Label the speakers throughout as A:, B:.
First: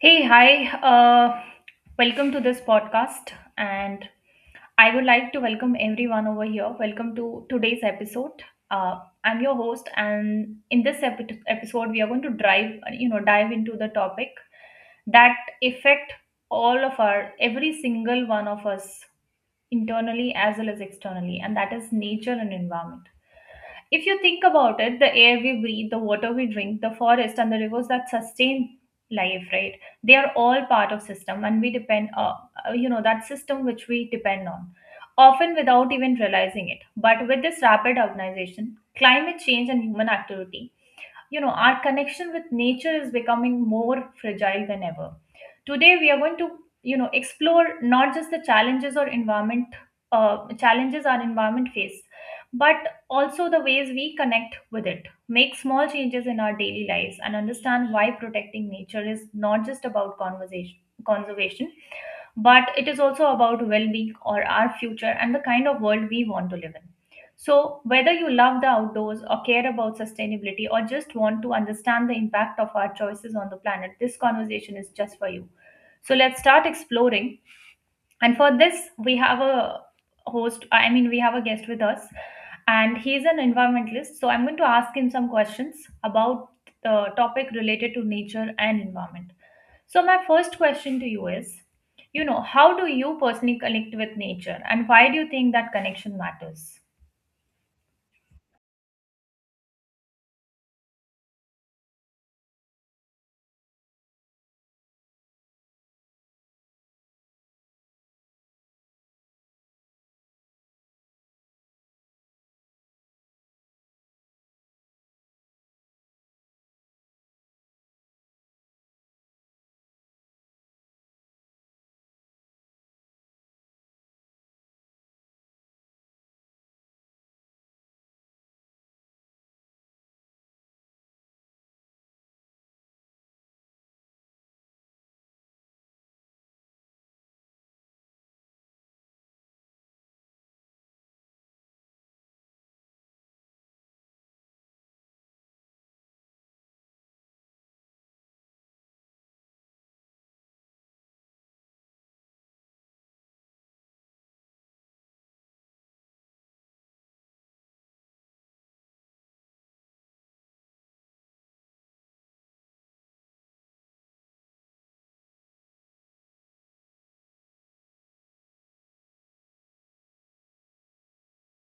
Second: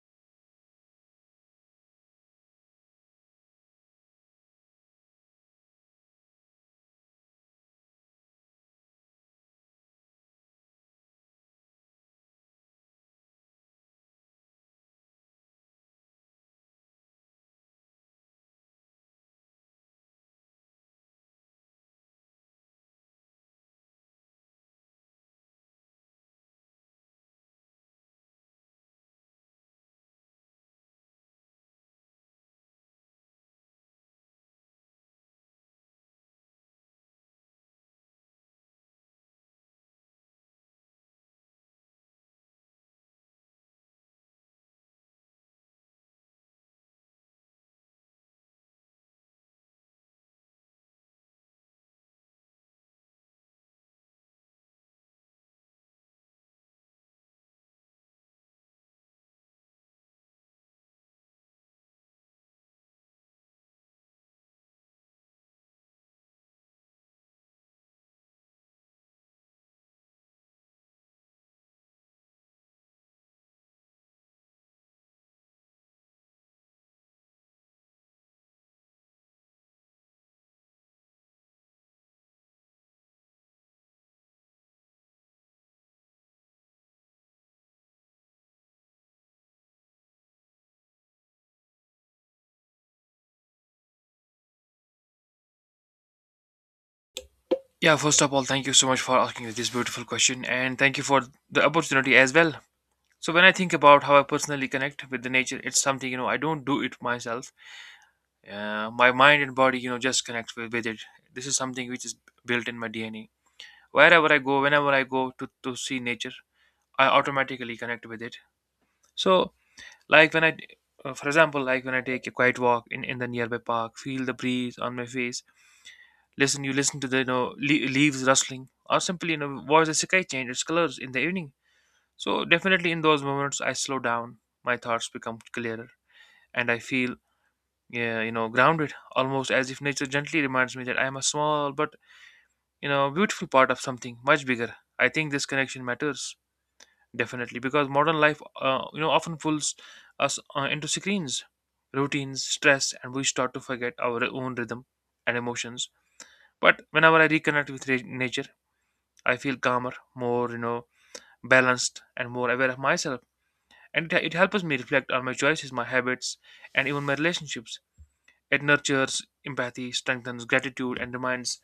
A: Hey, hi. Welcome to this podcast. And I would like to welcome everyone over here. Welcome to today's episode. I'm your host, and in this episode, we are going to dive into the topic that affect every single one of us, internally as well as externally, and that is nature and environment. If you think about it, the air we breathe, the water we drink, the forest and the rivers that sustain life, right? They are all part of system and we depend you know, that system which we depend on, often without even realizing it. But with this rapid urbanization, climate change and human activity, you know our connection with nature is becoming more fragile than ever. Today we are going to explore not just the challenges or environment uh, challenges our environment face, but also the ways we connect with it, make small changes in our daily lives, and understand why protecting nature is not just about conversation conservation, but it is also about well-being or our future and the kind of world we want to live in. So, whether you love the outdoors or care about sustainability or just want to understand the impact of our choices on the planet, this conversation is just for you. So, let's start exploring. And for this, we have a we have a guest with us, and he's an environmentalist. So, I'm going to ask him some questions about the topic related to nature and environment. So, my first question to you is, you know, how do you personally connect with nature, and why do you think that connection matters?
B: Yeah, first of all, thank you so much for asking this beautiful question and thank you for the opportunity as well. So, when I think about how I personally connect with the nature, it's something I don't do it myself. My mind and body, you know, just connect with it. This is something which is built in my DNA. Wherever I go, whenever I go to see nature, I automatically connect with it. So, like when I, for example, like when I take a quiet walk in the nearby park, feel the breeze on my face. Listen, you listen to the leaves rustling, or simply watch the sky change its colors in the evening. So definitely in those moments, I slow down. My thoughts become clearer, and I feel, yeah, grounded, almost as if nature gently reminds me that I am a small but, beautiful part of something much bigger. I think this connection matters definitely because modern life you know often pulls us into screens, routines, stress, and we start to forget our own rhythm and emotions. But whenever I reconnect with nature, I feel calmer, more, you know, balanced and more aware of myself. And it helps me reflect on my choices, my habits, and even my relationships. It nurtures empathy, strengthens gratitude, and reminds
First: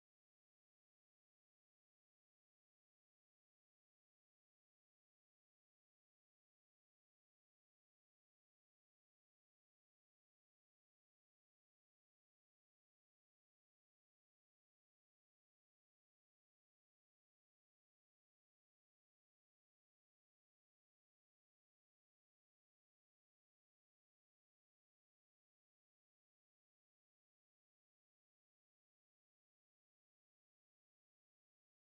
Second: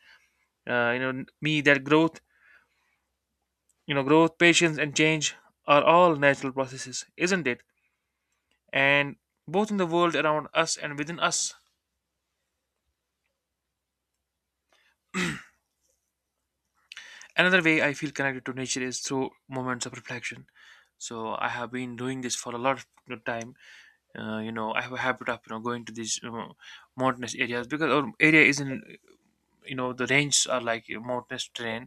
B: uh, you know me that growth, you know, growth, patience, and change are all natural processes, isn't it? And both in the world around us and within us. Another way I feel connected to nature is through moments of reflection. So I have been doing this for a lot of time. You know, I have a habit of going to these you mountainous areas because our area is in, you know, the ranges are like a mountainous terrain.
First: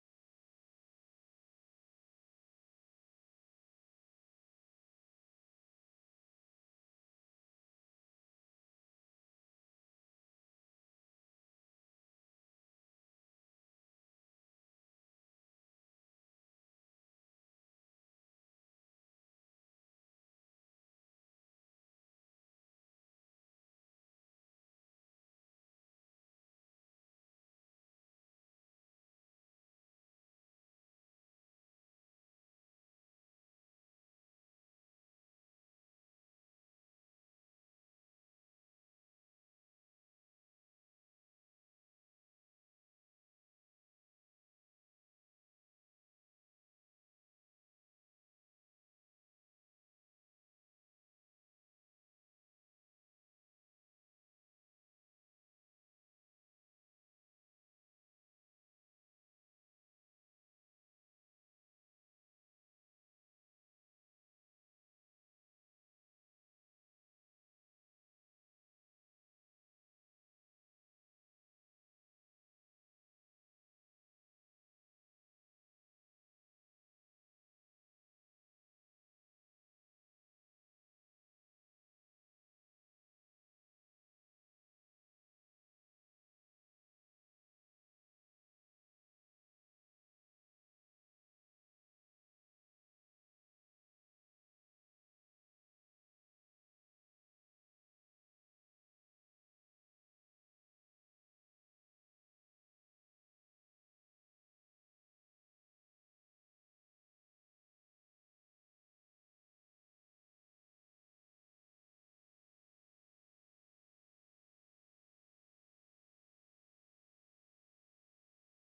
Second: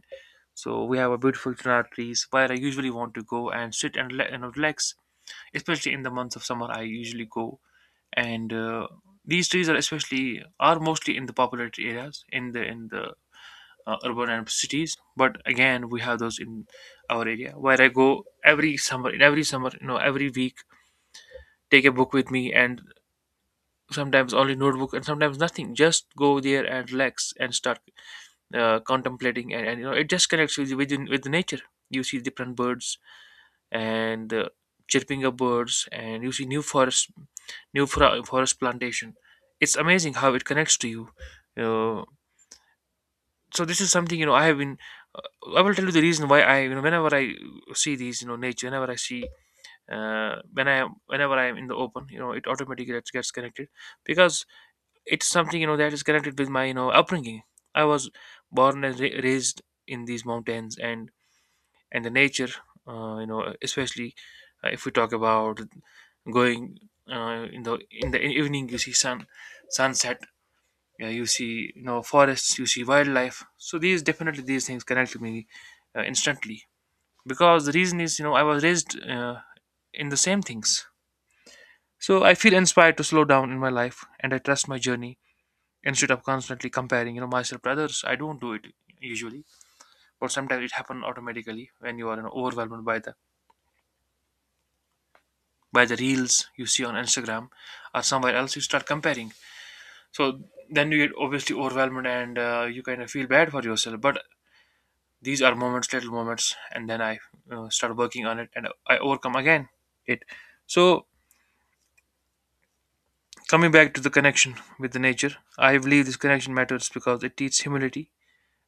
B: So we have a beautiful chinar trees where I usually want to go and sit and you know, relax. Especially in the months of summer, I usually go and these trees are especially are mostly in the populated areas in the urban and cities. But again, we have those in our area where I go every summer. In every summer, you know, every week, take a book with me and sometimes only notebook and sometimes nothing, just go there and relax and start contemplating and, you know, it just connects with the nature. You see different birds and, chirping of birds, and you see new forest, new forest plantation. It's amazing how it connects to you. uh, so this is something, you know, I have been, I will tell you the reason why I, you know, whenever I see these, you know, nature, whenever I see, whenever I am in the open, you know, it automatically gets connected because it's something, you know, that is connected with my, you know, upbringing. I was born and raised in these mountains, and the nature, you know, especially if we talk about going, in the evening, you see sun, sunset, yeah, you see, you know, forests, you see wildlife. So these definitely these things connect to me instantly, because the reason is, you know, I was raised, in the same things. So I feel inspired to slow down in my life, and I trust my journey instead of constantly comparing, you know, myself to others. I don't do it usually, but sometimes it happens automatically when you are, you know, overwhelmed by the reels you see on Instagram or somewhere else. You start comparing, so then you get obviously overwhelmed, and you kind of feel bad for yourself. But these are moments, little moments, and then I start working on it and I overcome again it. So coming back to the connection with the nature, I believe this connection matters because it teaches humility,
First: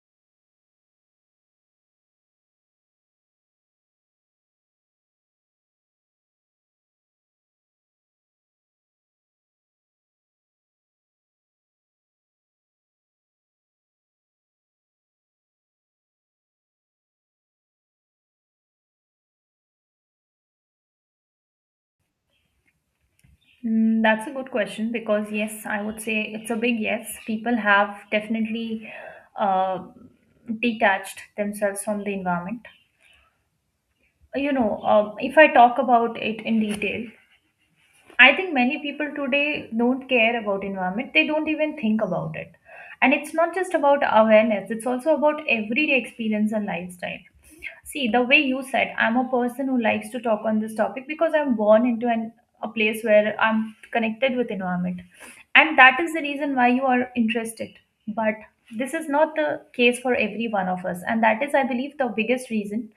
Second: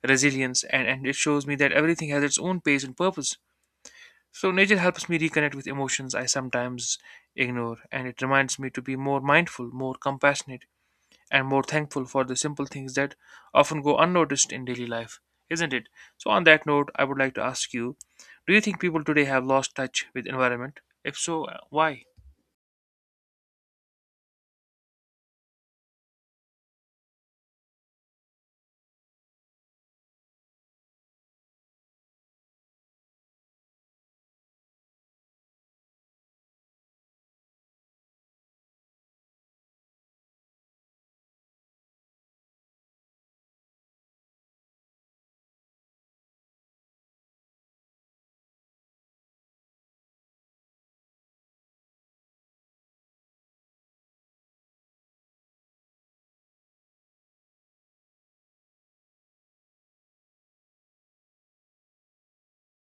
B: resilience, and it shows me that everything has its own pace and purpose. So, nature helps me reconnect with emotions I sometimes ignore, and it reminds me to be more mindful, more compassionate, and more thankful for the simple things that often go unnoticed in daily life, isn't it? So, on that note, I would like to ask you, do you think people today have lost touch with environment? If so, why?
A: Mm, that's a good question because, yes, I would say it's a big yes. People have definitely uh, detached themselves from the environment. If I talk about it in detail, I think many people today don't care about environment. They don't even think about it. And it's not just about awareness, it's also about everyday experience and lifestyle. See, the way you said, I'm a person who likes to talk on this topic because I'm born into a place where I'm connected with environment. And that is the reason why you are interested. But this is not the case for every one of us. And that is, I believe, the biggest reason.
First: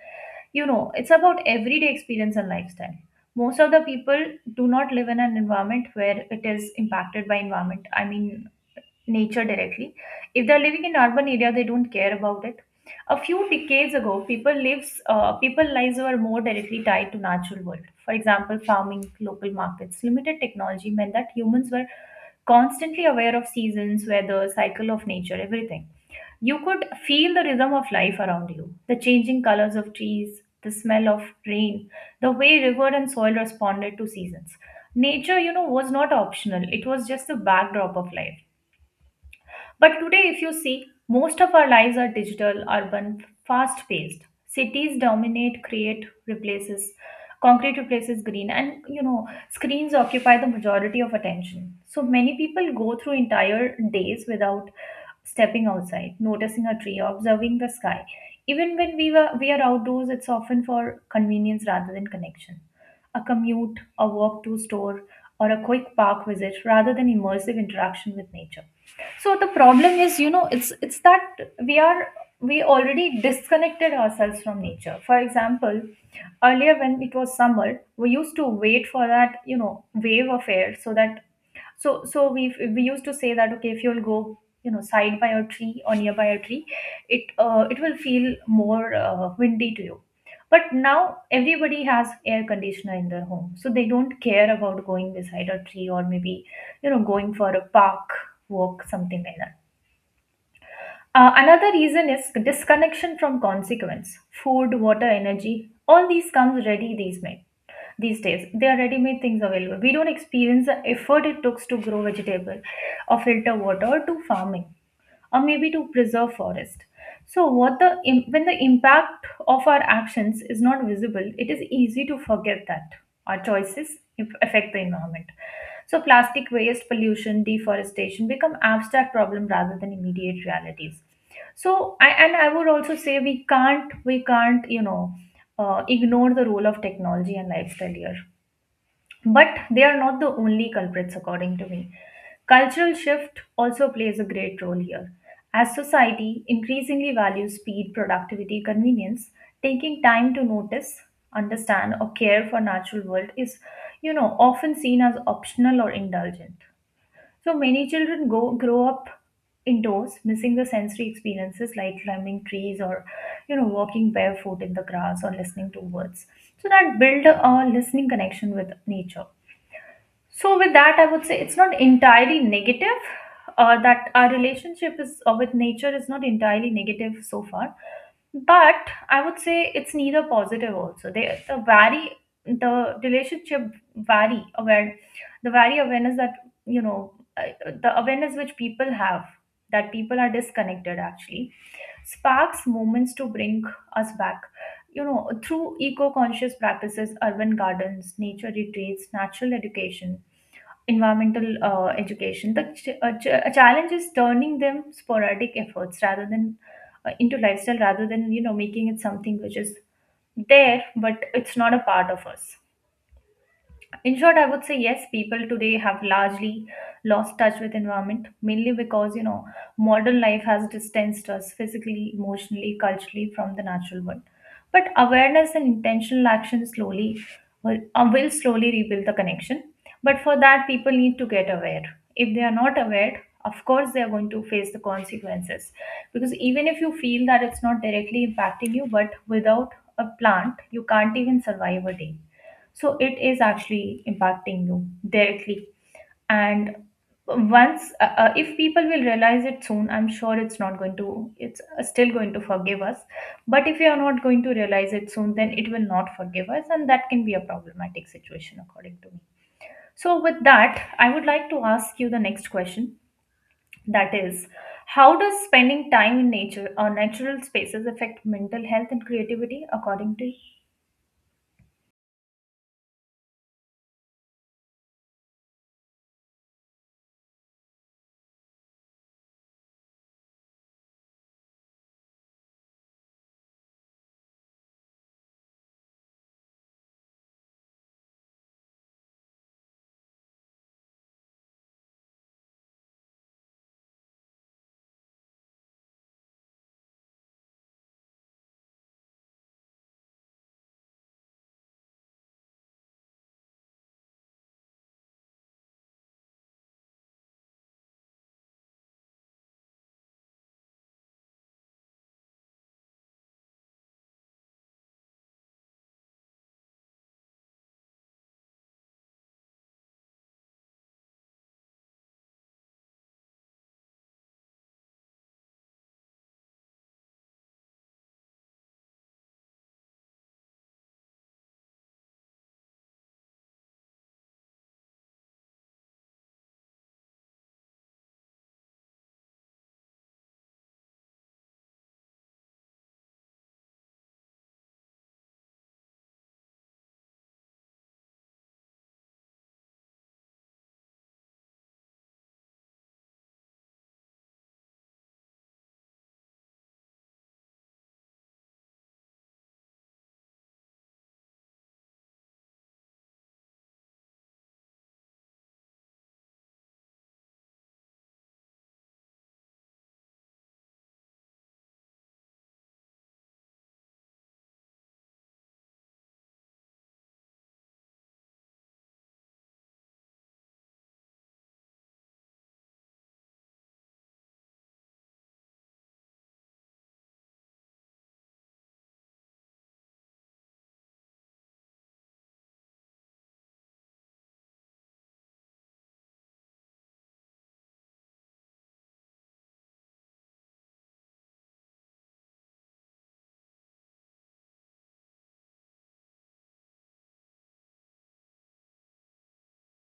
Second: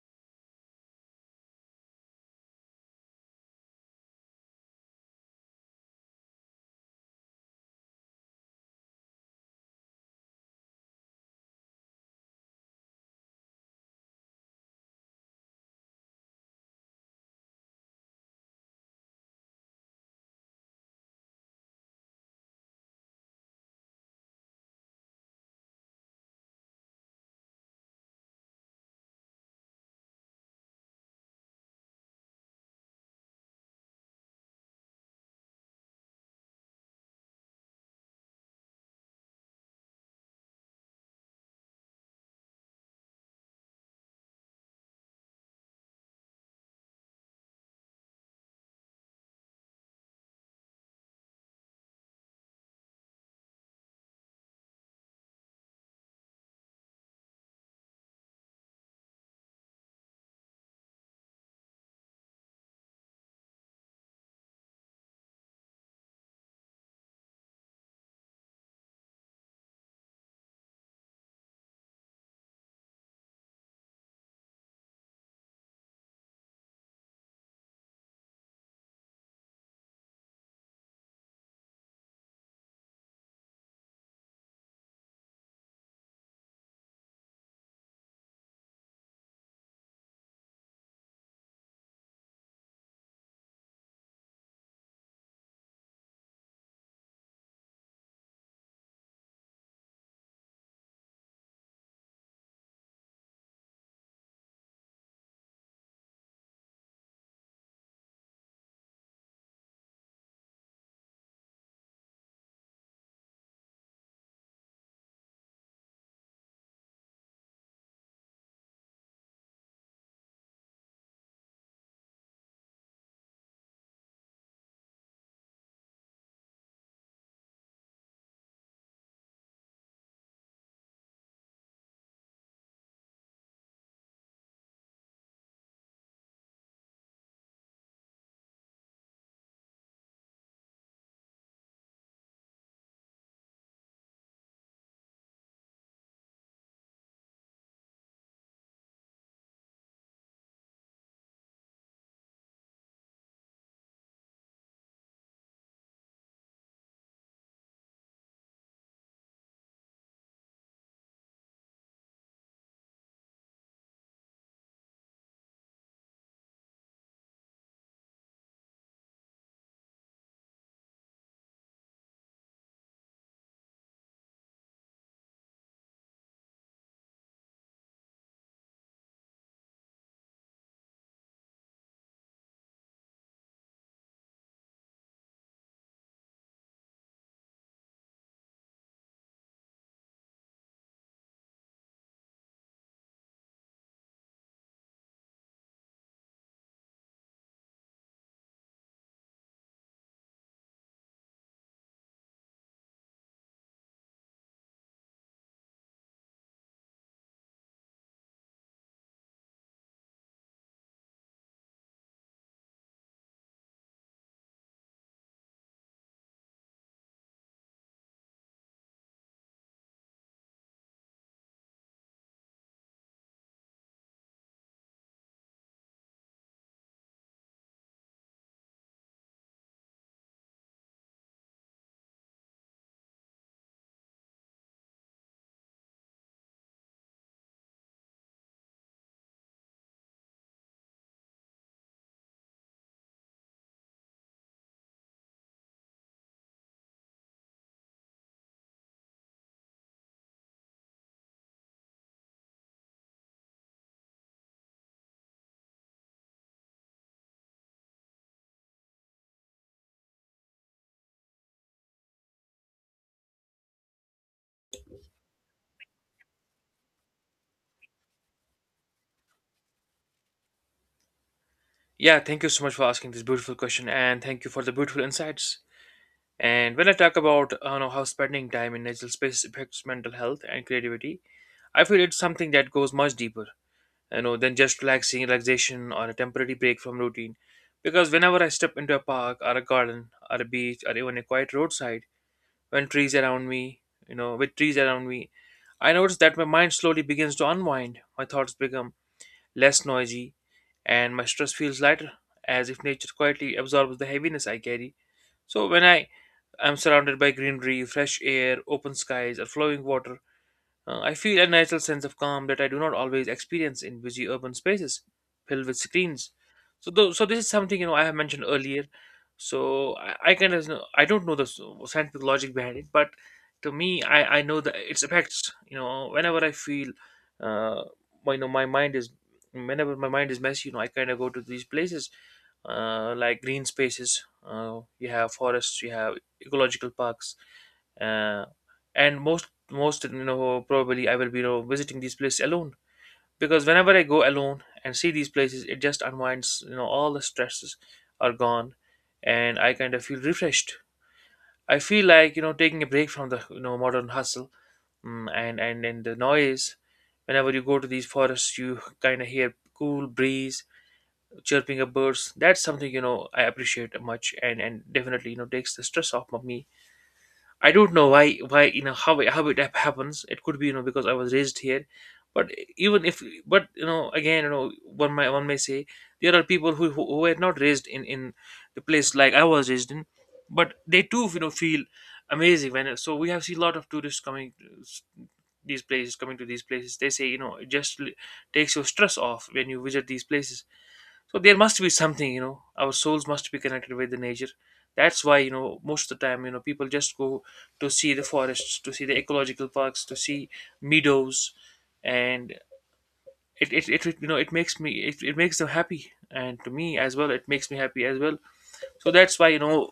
A: You know, it's about everyday experience and lifestyle. Most of the people do not live in an environment where it is impacted by environment I mean nature directly. If they're living in urban area, they don't care about it. A few decades ago, people lives were more directly tied to natural world. For example, farming, local markets, limited technology meant that humans were constantly aware of seasons, weather, cycle of nature, everything. You could feel the rhythm of life around you, the changing colors of trees, the smell of rain, the way river and soil responded to seasons. Nature, you know, was not optional. It was just the backdrop of life. But today, if you see, most of our lives are digital, urban, fast paced. Cities dominate, create, replaces, concrete replaces green, and you know, screens occupy the majority of attention. So many people go through entire days without stepping outside, noticing a tree, observing the sky. Even when we are outdoors, it's often for convenience rather than connection. A commute, a walk to store, or a quick park visit rather than immersive interaction with nature. So the problem is, you know, it's that we are, we already disconnected ourselves from nature. For example, earlier when it was summer we used to wait for that, you know, wave of air, so that, so we used to say that okay, if you'll go, you know, side by a tree or nearby a tree, it will feel more windy to you. But now everybody has air conditioner in their home, so they don't care about going beside a tree or maybe, you know, going for a park walk, something like that. Another reason is disconnection from consequence. Food, water, energy, all these comes ready these made these days. They are ready-made things available. We don't experience the effort it takes to grow vegetable or filter water or do farming or maybe to preserve forest. So what the when the impact of our actions is not visible, it is easy to forget that our choices affect the environment. So plastic waste, pollution, deforestation become abstract problem rather than immediate realities. So I would also say we can't you know, ignore the role of technology and lifestyle here, but they are not the only culprits, according to me. Cultural shift also plays a great role here. As society increasingly values speed, productivity, convenience, taking time to notice, understand, or care for natural world is, you know, often seen as optional or indulgent. So many children go grow up indoors, missing the sensory experiences like climbing trees or, you know, walking barefoot in the grass or listening to birds. So that build a listening connection with nature. So, with that, I would say it's not entirely negative that our relationship is with nature is not entirely negative so far, but I would say it's neither positive also. They the vary the relationship vary aware the vary awareness that, you know, the awareness which people have, that people are disconnected actually, sparks moments to bring us back, you know, through eco-conscious practices, urban gardens, nature retreats, natural education, environmental education, a challenge is turning them sporadic efforts rather than into lifestyle, rather than, you know, making it something which is there but it's not a part of us. In short, I would say yes, people today have largely lost touch with environment, mainly because, you know, modern life has distanced us physically, emotionally, culturally from the natural world. But awareness and intentional action slowly will slowly rebuild the connection. But for that people need to get aware. If they are not aware, of course they are going to face the consequences, because even if you feel that it's not directly impacting you, but without a plant you can't even survive a day, so it is actually impacting you directly. And if people will realize it soon, I'm sure it's not going to, it's still going to forgive us. But if you are not going to realize it soon, then it will not forgive us. And that can be a problematic situation, according to me. So, with that, I would like to ask you the next question. That is, how does spending time in nature or natural spaces affect mental health and creativity, according to you?
B: Yeah, thank you so much for asking this beautiful question, and thank you for the beautiful insights. And when I talk about you know, how spending time in natural spaces affects mental health and creativity, I feel it's something that goes much deeper, you know, than just relaxation or a temporary break from routine. Because whenever I step into a park or a garden or a beach or even a quiet roadside, when trees around me, you know, with trees around me, I notice that my mind slowly begins to unwind. My thoughts become less noisy, and my stress feels lighter, as if nature quietly absorbs the heaviness I carry. So when I am surrounded by greenery, fresh air, open skies, or flowing water, I feel a natural sense of calm that I do not always experience in busy urban spaces filled with screens. So this is something, you know, I have mentioned earlier. So I kind of know, I don't know the scientific logic behind it, but to me, I know that its effects. You know, whenever I feel, uh, you know, my mind is whenever my mind is messy, you know, I kind of go to these places, like green spaces. You have forests, you have ecological parks, uh, and most, you know, probably I will be, you know, visiting these places alone, because whenever I go alone and see these places, it just unwinds. You know, all the stresses are gone, and I kind of feel refreshed. I feel like, you know, taking a break from the, you know, modern hustle, and the noise. Whenever you go to these forests, you kind of hear cool breeze, chirping of birds. That's something, you know, I appreciate much, and definitely, you know, takes the stress off of me. I don't know why, you know, how it happens. It could be, you know, because I was raised here, but even if, but, you know, again, you know, one may say there are people who were not raised in the place like I was raised in, but they too, you know, feel amazing when, so we have seen a lot of tourists coming to these places. They say, you know, it just takes your stress off when you visit these places. So there must be something, you know, our souls must be connected with the nature. That's why, you know, most of the time, you know, people just go to see the forests, to see the ecological parks, to see meadows, and it you know, it makes them happy, and to me as well, it makes me happy as well. So that's why, you know,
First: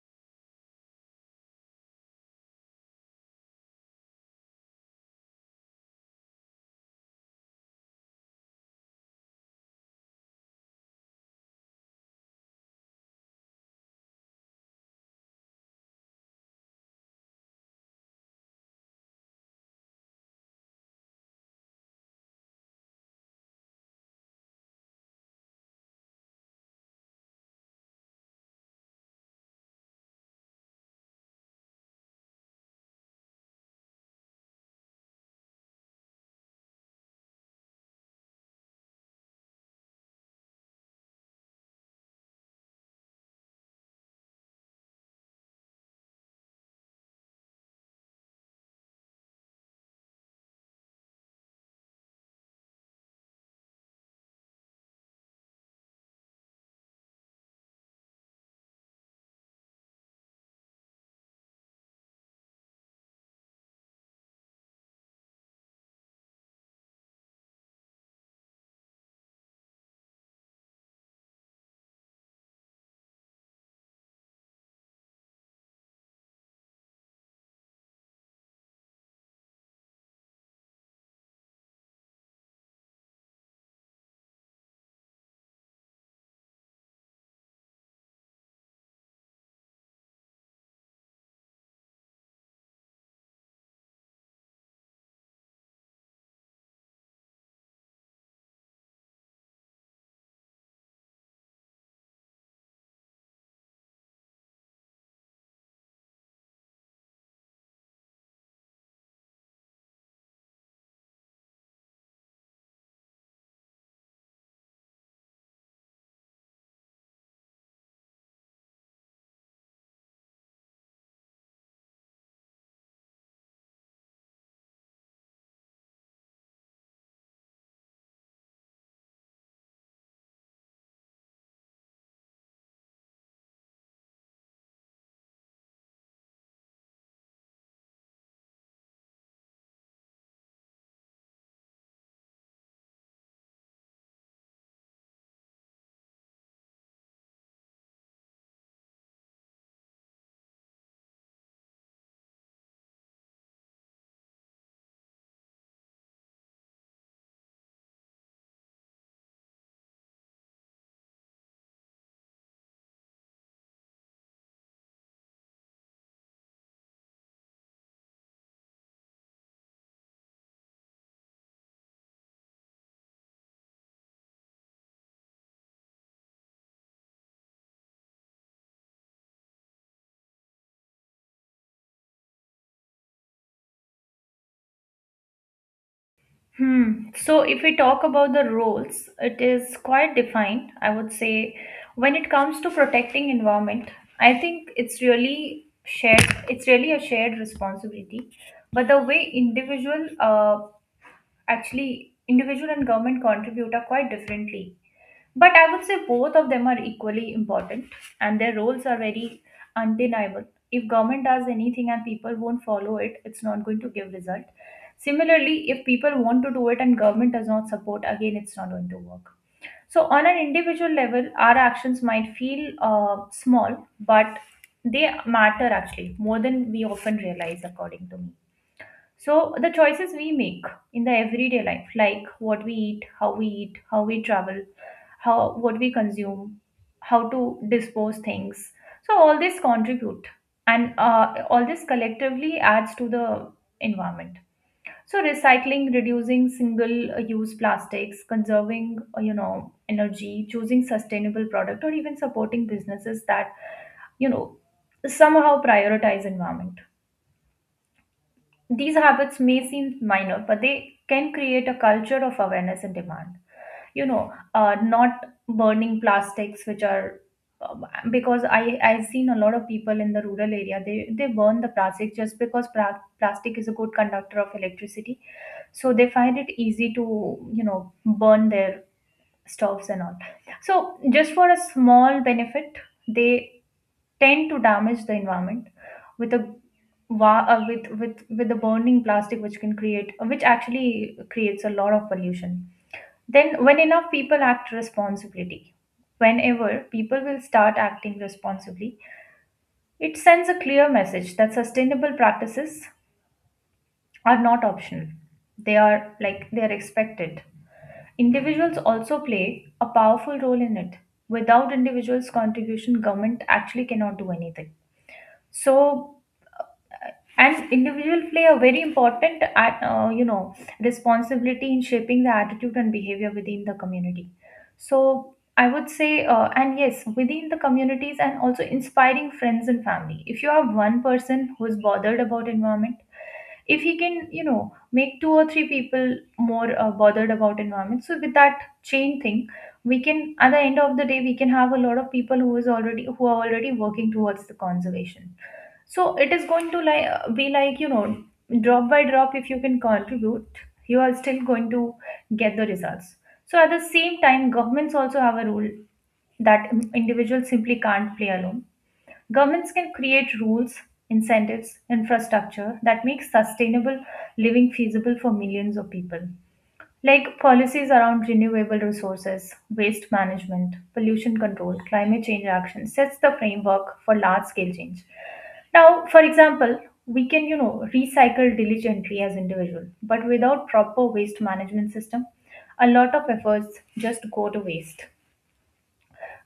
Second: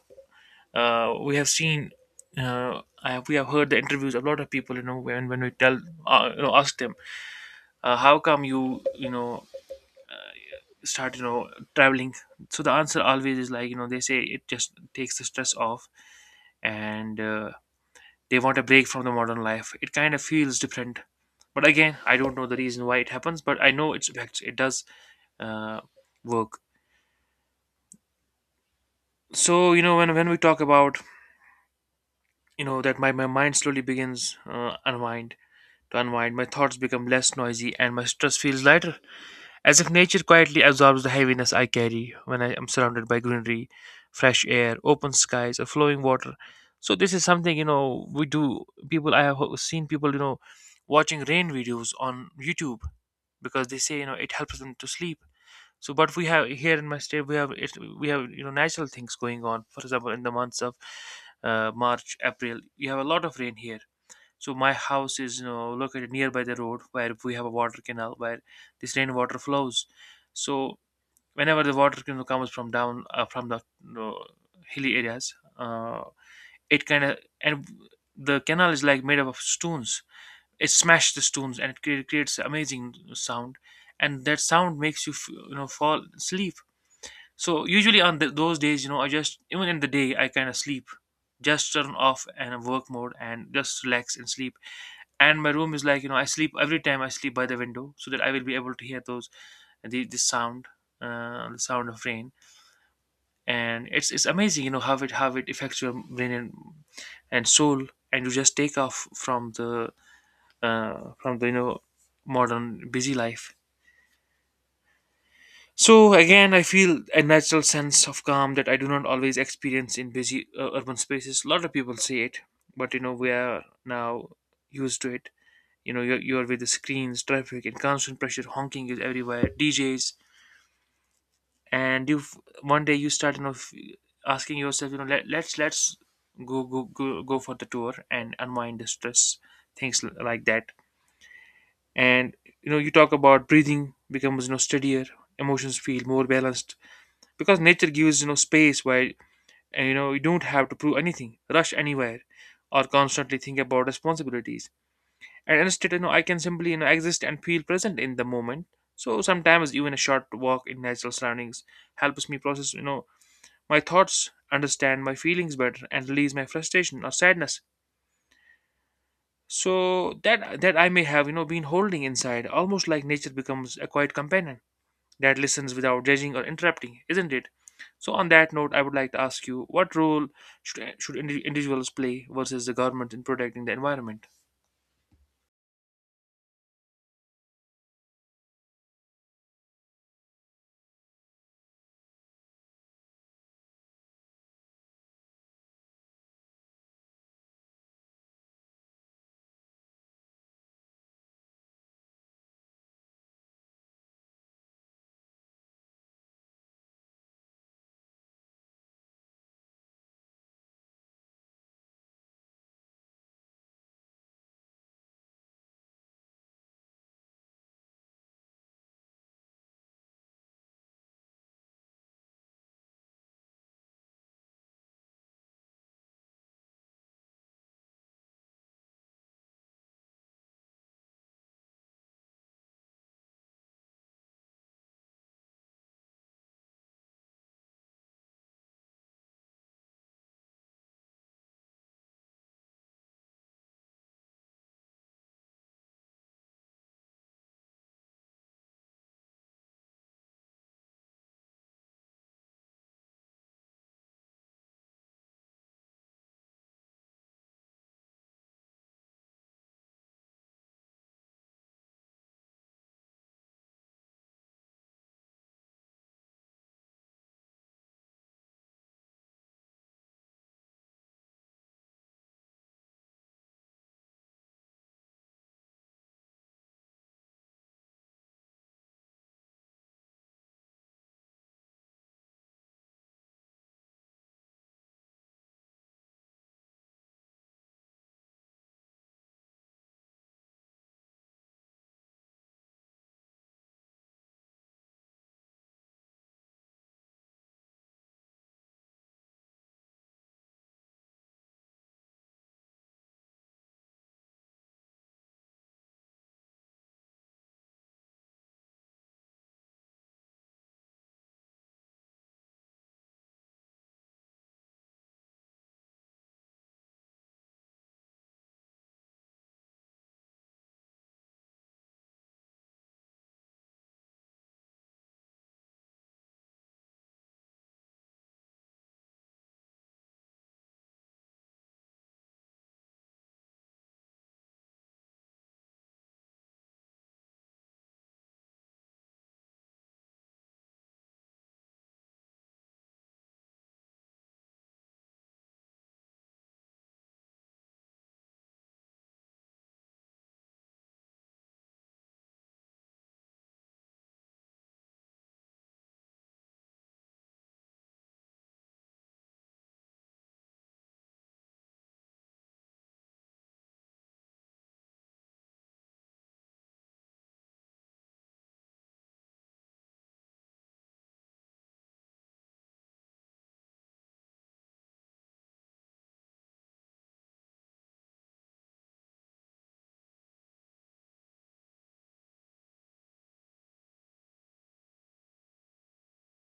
B: we have seen, we have heard the interviews of a lot of people, you know, when we tell, you know, ask them, how come you, you know, uh, start, you know, traveling. So the answer always is like, you know, they say it just takes the stress off, and they want a break from the modern life. It kind of feels different, but again, I don't know the reason why it happens, but I know it's effects. It does uh, work. So you know, when we talk about, you know, that my mind slowly begins, unwind. My thoughts become less noisy and my stress feels lighter, as if nature quietly absorbs the heaviness I carry when I am surrounded by greenery, fresh air, open skies, or flowing water. So this is something, you know, we do. People, I have seen people, you know, watching rain videos on YouTube because they say, you know, it helps them to sleep. So, but we have here in my state, we have, you know, natural things going on. For example, in the months of March, April, you have a lot of rain here. So my house is, you know, located nearby the road where we have a water canal where this rainwater flows. So whenever the water canal comes from down, from the, you know, hilly areas, it kind of, and the canal is like made up of stones. It smashes the stones and it creates amazing sound, and that sound makes you f- you know fall asleep. So usually on th those days, I just even in the day I kind of sleep, just turn off and work mode and just relax and sleep. And my room is like I sleep every time I sleep by the window so that I will be able to hear those the this sound, the sound of rain. And it's amazing you know how it affects your brain and soul. And you just take off from the uh, from the you know modern busy life. So again, I feel a natural sense of calm that I do not always experience in busy urban spaces. A lot of people say it, but you know we are now used to it. You're with the screens, traffic, and constant pressure. Honking is everywhere. DJs, and you one day you start asking yourself, let's go for the tour and unwind the stress, things l- like that. And you know you talk about breathing becomes steadier, emotions feel more balanced because nature gives space where you don't have to prove anything, rush anywhere or constantly think about responsibilities, and instead I can simply exist and feel present in the moment. So sometimes even a short walk in natural surroundings helps me process my thoughts, understand my feelings better, and release my frustration or sadness that I may have been holding inside, almost like nature becomes a quiet companion that listens without judging or interrupting, isn't it? So, on that note, I would like to ask you what role should individuals play versus the government in protecting the environment?
A: Hmm. So, if we talk about the roles, it is quite defined. I would say, when it comes to protecting environment, I think it's really shared. It's really a shared responsibility. But the way individual actually, individual and government contribute are quite differently. But I would say both of them are equally important and their roles are very undeniable. If government does anything and people won't follow it, it's not going to give result. Similarly, if people want to do it and government does not support, again, it's not going to work. So on an individual level, our actions might feel small, but they matter actually more than we often realize, according to me. So the choices we make in the everyday life, like what we eat, how we eat, how we travel, how what we consume, how to dispose things. So all this contribute, and all this collectively adds to the environment. So recycling, reducing single-use plastics, conserving you know, energy, choosing sustainable product, or even supporting businesses that, you know, somehow prioritize environment. These habits may seem minor, but they can create a culture of awareness and demand. You know, not burning plastics, which are um, because I've seen a lot of people in the rural area, they burn the plastic just because plastic is a good conductor of electricity, so they find it easy to, you know, burn their stoves and all. So just for a small benefit, they tend to damage the environment with a wa- with the burning plastic which can create, which actually creates a lot of pollution. Then when enough people act responsibility Whenever people will start acting responsibly, it sends a clear message that sustainable practices are not optional, they are expected. Individuals also play a powerful role in it. Without individuals contribution, government actually cannot do anything. So and individual play a very important responsibility in shaping the attitude and behavior within the community. So I would say, and yes, within the communities, and also inspiring friends and family. If you have one person who's bothered about environment, if he can, you know, make two or three people more, bothered about environment, so with that chain thing, we can at the end of the day we can have a lot of people who are already working towards the conservation. So it is going to, like, be like, you know, drop by drop. If you can contribute, you are still going to get the results. So at the same time, governments also have a role that individuals simply can't play alone. Governments can create rules, incentives, infrastructure that makes sustainable living feasible for millions of people, like policies around renewable resources, waste management, pollution control, climate change action sets the framework for large scale change. Now, for example, we can, recycle diligently as individual, but without proper waste management system, a lot of efforts just go to waste.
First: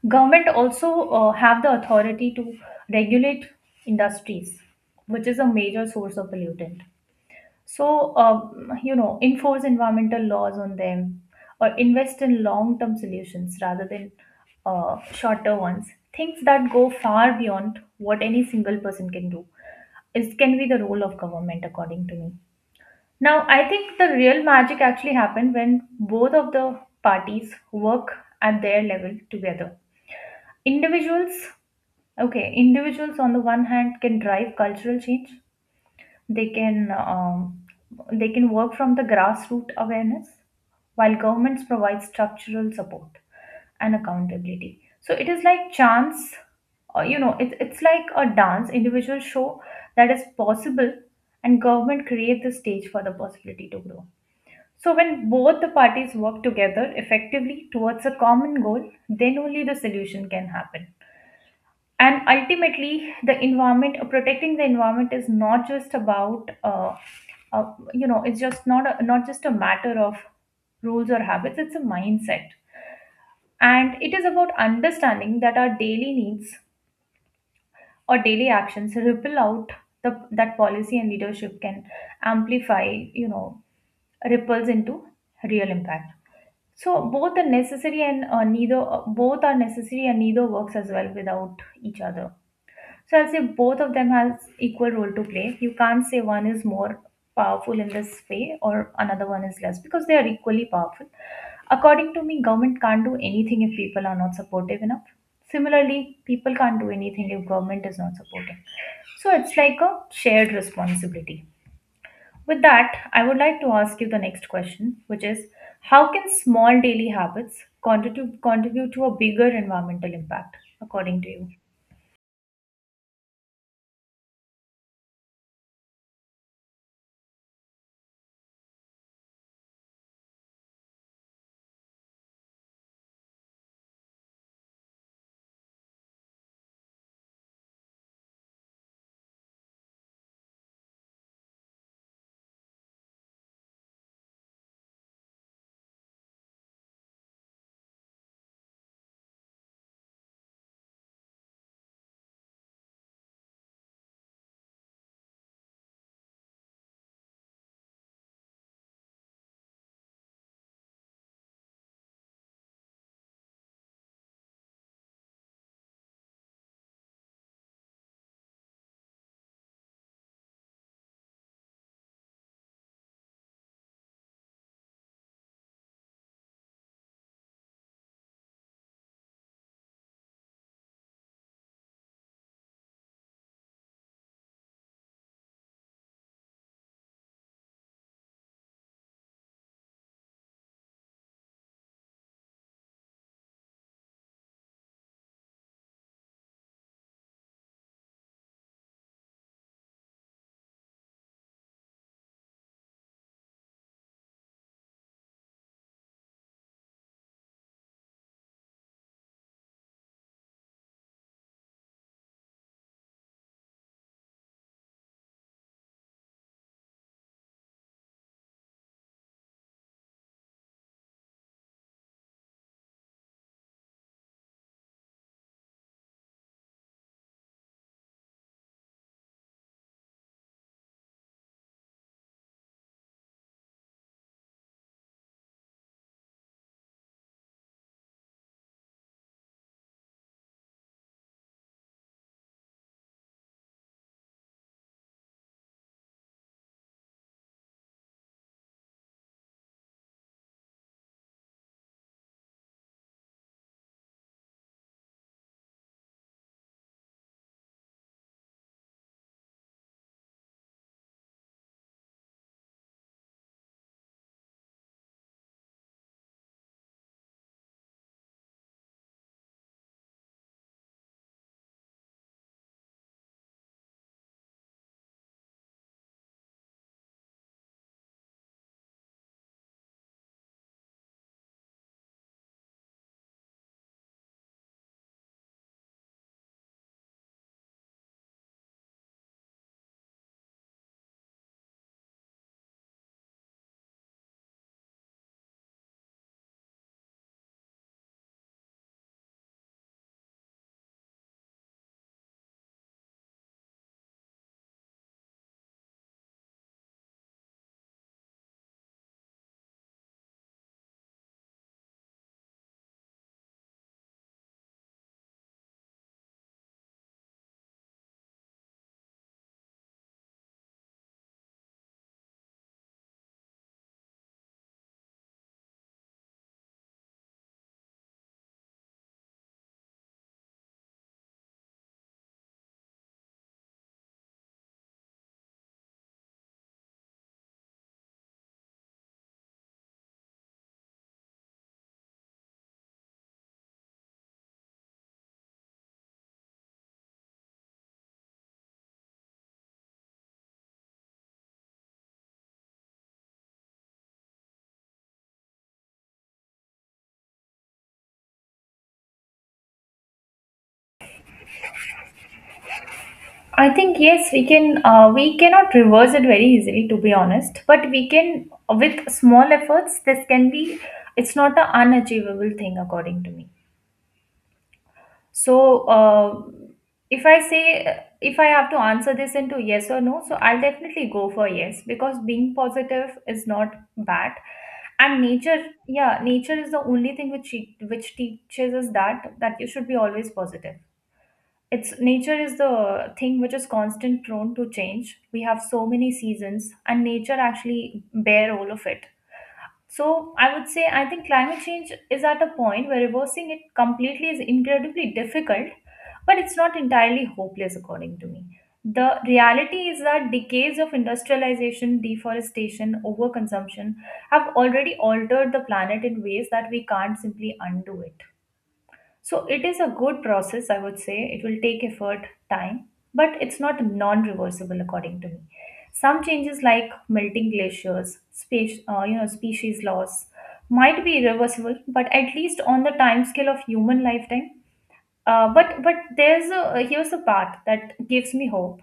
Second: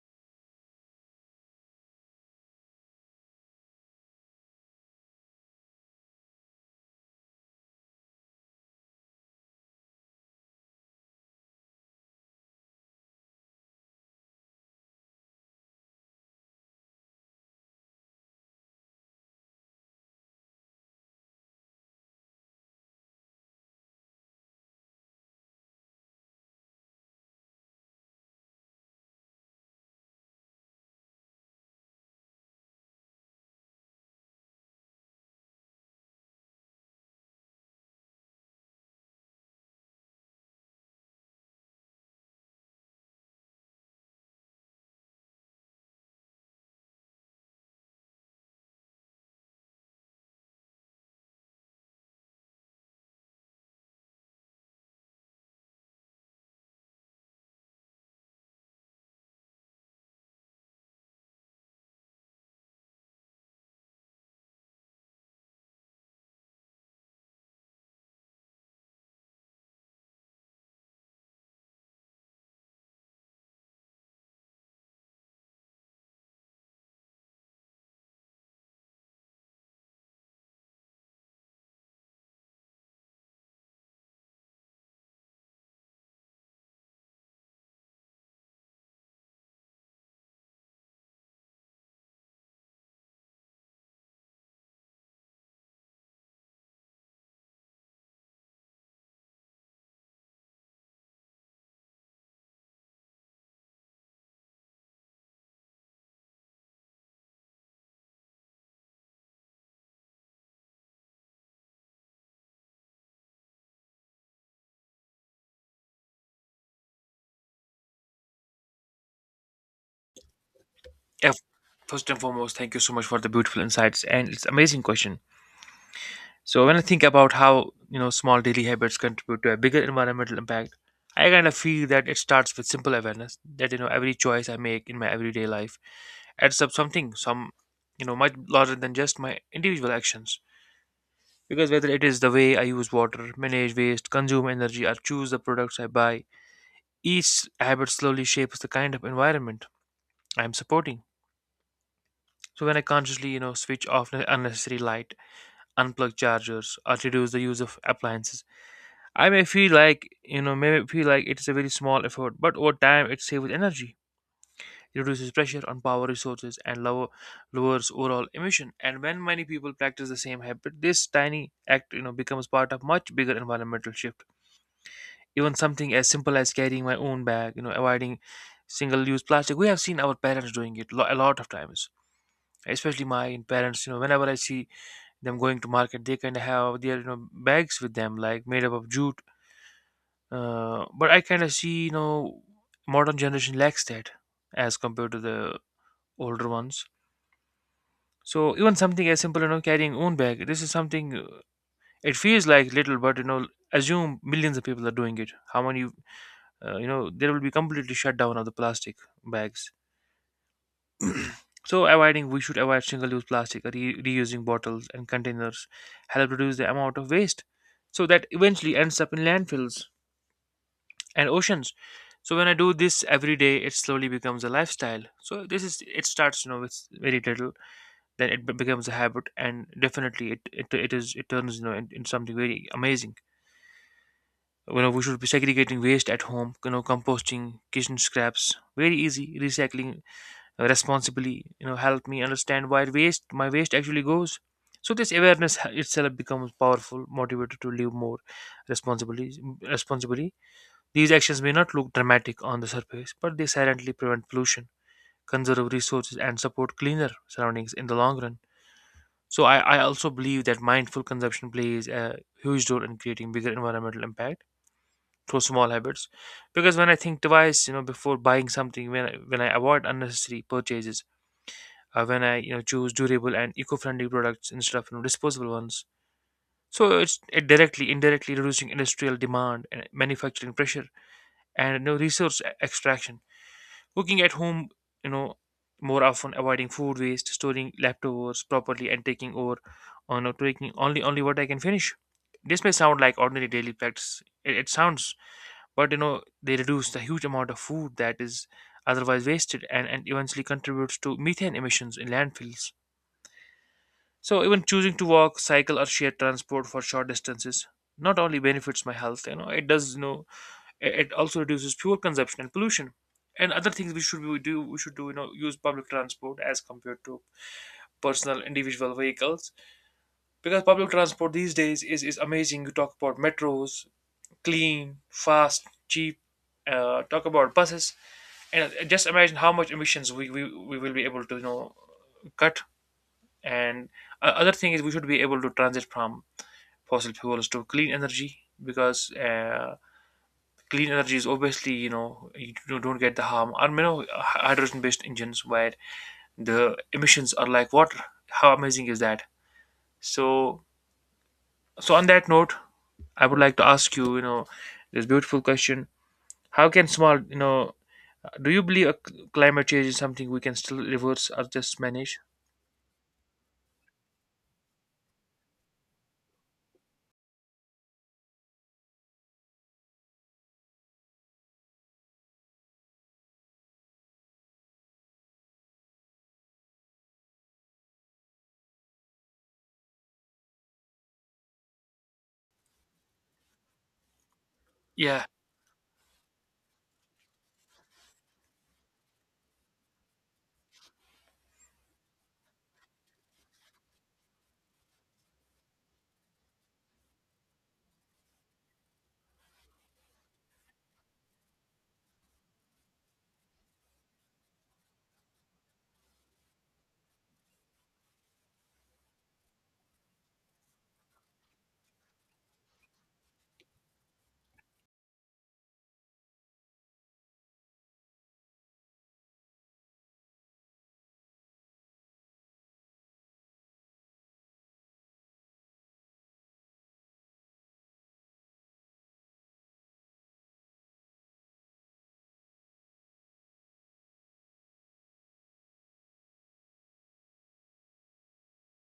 A: Government also have the authority to regulate industries, which is a major source of pollutant. So, enforce environmental laws on them or invest in long-term solutions rather than shorter ones. Things that go far beyond what any single person can do is can be the role of government, according to me. Now, I think the real magic actually happened when both of the parties work at their level together. Individuals Okay, individuals on the one hand can drive cultural change. They can um, they can work from the grassroots awareness, while governments provide structural support and accountability. So it is like chance, you know, it, it's like a dance. Individuals show that is possible, and government create the stage for the possibility to grow. So when both the parties work together effectively towards a common goal, then only the solution can happen, and ultimately the environment, protecting the environment, is not just about it's just not a, not just a matter of rules or habits. It's a mindset, and it is about understanding that our daily needs or daily actions ripple out, that policy and leadership can amplify, you know ripples into real impact. So both are necessary, and neither both are necessary and neither works as well without each other. So I'll say both of them has equal role to play. You can't say one is more powerful in this way or another one is less, because they are equally powerful. According to me, government can't do anything if people are not supportive enough. Similarly, people can't do anything if government is not supportive. So it's like a shared responsibility. With that, I would like to ask you the next question, which is, how can small daily habits contribute to a bigger environmental impact, according to
B: Yeah,
A: you?
B: first and foremost, thank you so much for the beautiful insights and it's amazing question. So, when I think about how small daily habits contribute to a bigger environmental impact, I kind of feel that it starts with simple awareness that you know every choice I make in my everyday life adds up something, some much larger than just my individual actions. Because whether it is the way I use water, manage waste, consume energy, or choose the products I buy, each habit slowly shapes the kind of environment I am supporting. So when I consciously, switch off the unnecessary light, unplug chargers, or reduce the use of appliances, I may feel like, it is a very small effort, but over time it saves energy, it reduces pressure on power resources, and lowers overall emission. And when many people practice the same habit, this tiny act, becomes part of much bigger environmental shift. Even something as simple as carrying my own bag, avoiding single-use plastic. We have seen our parents doing a lot of times, especially my parents. You know, whenever I see them going to market, they kind of have their bags with them, like made up of jute. But I kind of see, modern generation lacks that as compared to the older ones. So even something as simple, carrying own bag. This is something. It feels like little, but you know, assume millions of people are doing it. How many there will be completely shut down of the plastic bags. So avoiding we should avoid single-use plastic, reusing bottles and containers help reduce the amount of waste so that eventually ends up in landfills and oceans. So when I do this every day, it slowly becomes a lifestyle. So this is, it starts with very little, then it becomes a habit, and definitely it turns you know in something very amazing. You know, we should be segregating waste at home, composting kitchen scraps, very easy, recycling responsibly. You know, help me understand where waste my waste actually goes. So this awareness itself becomes powerful motivator to live more responsibly responsibly. These actions may not look dramatic on the surface, but they silently prevent pollution, conserve resources, and support cleaner surroundings in the long run. I also believe that mindful consumption plays a huge role in creating bigger environmental impact through small habits, because when I think twice before buying something, when I avoid unnecessary purchases, when I choose durable and eco-friendly products instead of disposable ones. So it's, indirectly reducing industrial demand and manufacturing pressure and resource extraction. Cooking at home, you know, more often, avoiding food waste, storing leftovers properly, and taking over on you know, taking only what I can finish. This may sound like ordinary daily practice. But you know they reduce the huge amount of food that is otherwise wasted and eventually contributes to methane emissions in landfills. So even choosing to walk, cycle, or share transport for short distances not only benefits my health, you know, it does, you know, it also reduces fuel consumption and pollution. And other things we should do, use public transport as compared to personal individual vehicles, because public transport these days is amazing. You talk about metros, clean, fast, cheap, talk about buses, and just imagine how much emissions we will be able to cut. And other thing is, we should be able to transit from fossil fuels to clean energy, because clean energy is obviously, you know, you don't get the harm, or you know, hydrogen based engines where the emissions are like water. How amazing is that? So, so on that note, I would like to ask you, you know this beautiful question. How can small, you know do you believe a c- climate change is something we can still reverse or just manage?
A: I think yes, we can. We cannot reverse it very easily, to be honest. But we can, with small efforts, this can be. It's not an unachievable thing, according to me. So, if I say, if I have to answer this into yes or no, so I'll definitely go for yes, because being positive is not bad, and
B: Yeah.
A: nature is the only thing which which teaches us that you should be always positive. It's, nature is the thing which is constant prone to change. We have so many seasons, and nature actually bear all of it. So I would say, I think climate change is at a point where reversing it completely is incredibly difficult, but it's not entirely hopeless, according to me. The reality is that decades of industrialization, deforestation, overconsumption have already altered the planet in ways that we can't simply undo it. So it is a good process, I would say. It will take effort, time, but it's not non-reversible, according to me. Some changes like melting glaciers, species loss, might be irreversible, but at least on the time scale of human lifetime. But there's a Here's a part that gives me hope.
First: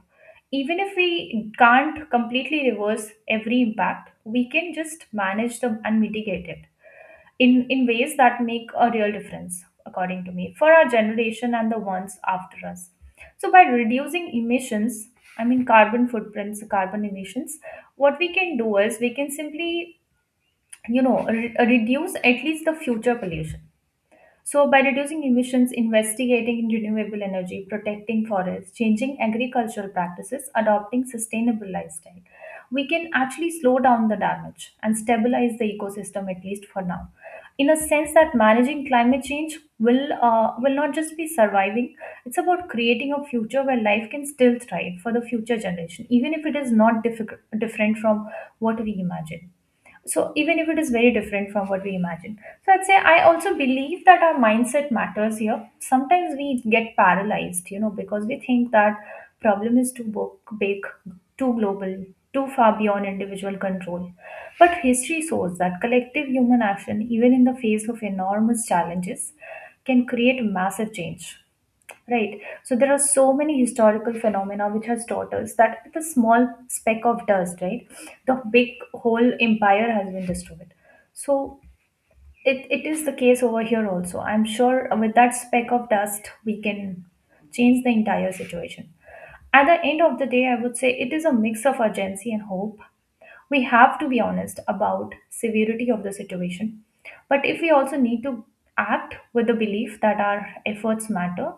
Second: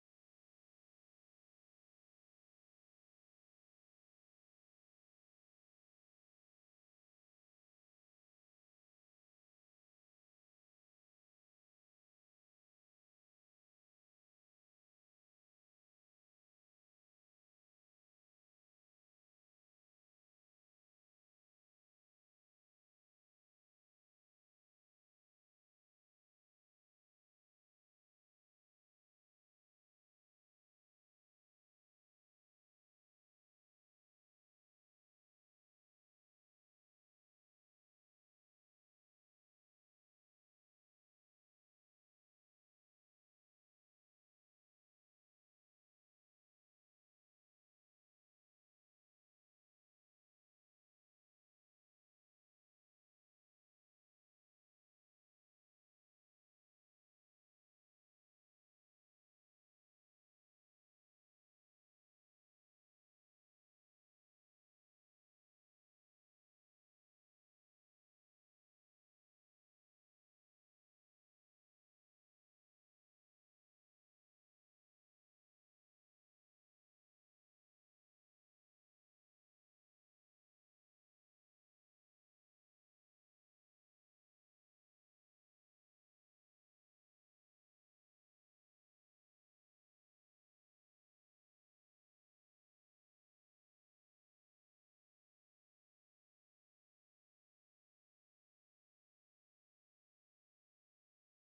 A: Even if we can't completely reverse every impact, we can just manage them and mitigate it in ways that make a real difference, according to me, for our generation and the ones after us. So, by reducing emissions, I mean carbon footprints, carbon emissions, what we can do is we can simply, reduce at least the future pollution. So, by reducing emissions, investigating in renewable energy, protecting forests, changing agricultural practices, adopting sustainable lifestyle, we can actually slow down the damage and stabilize the ecosystem, at least for now. In a sense that managing climate change will, will not just be surviving; it's about creating a future where life can still thrive for the future generation, even if it is not difficult, different from what we imagine. So even if it is very different from what we imagine, so I'd say I also believe that our mindset matters here. Sometimes we get paralyzed, you know, because we think that problem is too big, too global, too far beyond individual control. But history shows that collective human action, even in the face of enormous challenges, can create massive change. Right. So there are so many historical phenomena which has taught us that with a small speck of dust, right, the big whole empire has been destroyed. So it is the case over here also. I'm sure with that speck of dust we can change the entire situation. At the end of the day, I would say it is a mix of urgency and hope. We have to be honest about severity of the situation. But if we also need to act with the belief that our efforts matter,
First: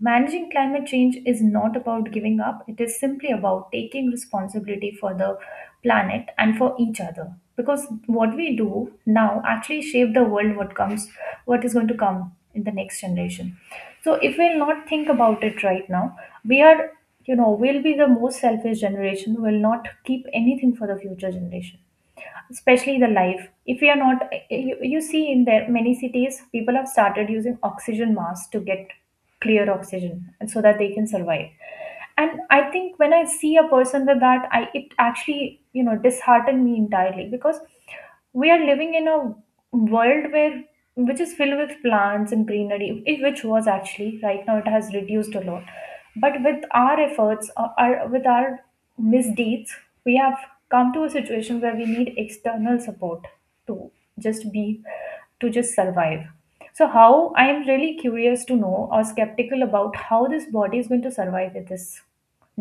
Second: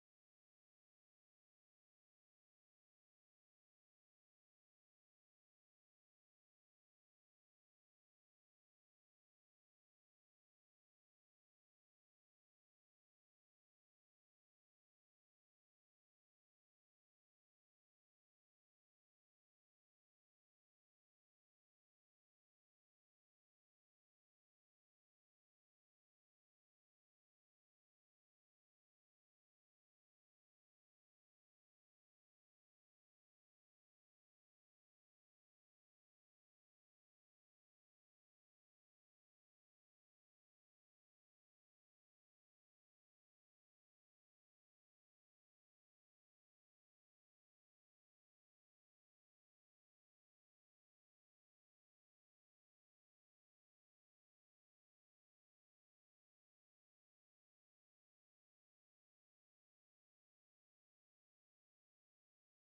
A: managing climate change is not about giving up, it is simply about taking responsibility for the planet and for each other. Because what we do now actually shape the world what comes what is going to come in the next generation. So if we'll not think about it right now, we are, you know, we'll be the most selfish generation, will not keep anything for the future generation, especially the life. If we are not, you see in there many cities people have started using oxygen masks to get clear oxygen and so that they can survive. And I think when I see a person with that, I, it actually, you know, disheartened me entirely, because we are living in a world where, which is filled with plants and greenery, which was actually, right now it has reduced a lot. But with our efforts, with our misdeeds, we have come to a situation where we need external support to just be, to just survive. So, how, I am really curious to know or skeptical about how this body is going to survive with this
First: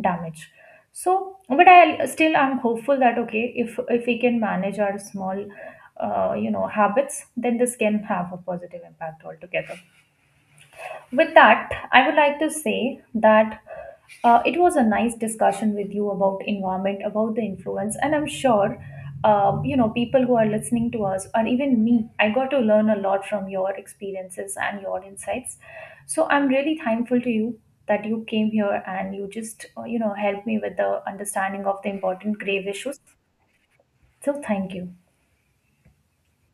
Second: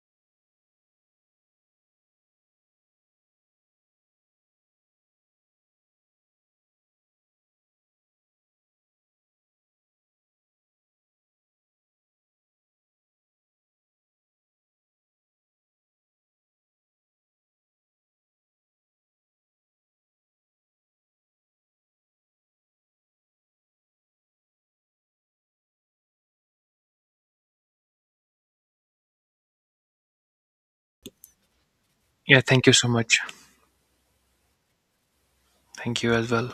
A: damage. So, but I still, I'm hopeful that okay, if we can manage our small, habits, then this can have a positive impact altogether. With that, I would like to say that it was a nice discussion with you about environment, about the influence, and I'm sure, people who are listening to us, or even me, I got to learn a lot from your experiences and your insights. So I'm really thankful to you that you came here and you just, helped me with the understanding of the important
B: Yeah, thank
A: grave
B: you so
A: issues.
B: much.
A: So thank you.
B: Thank you as well.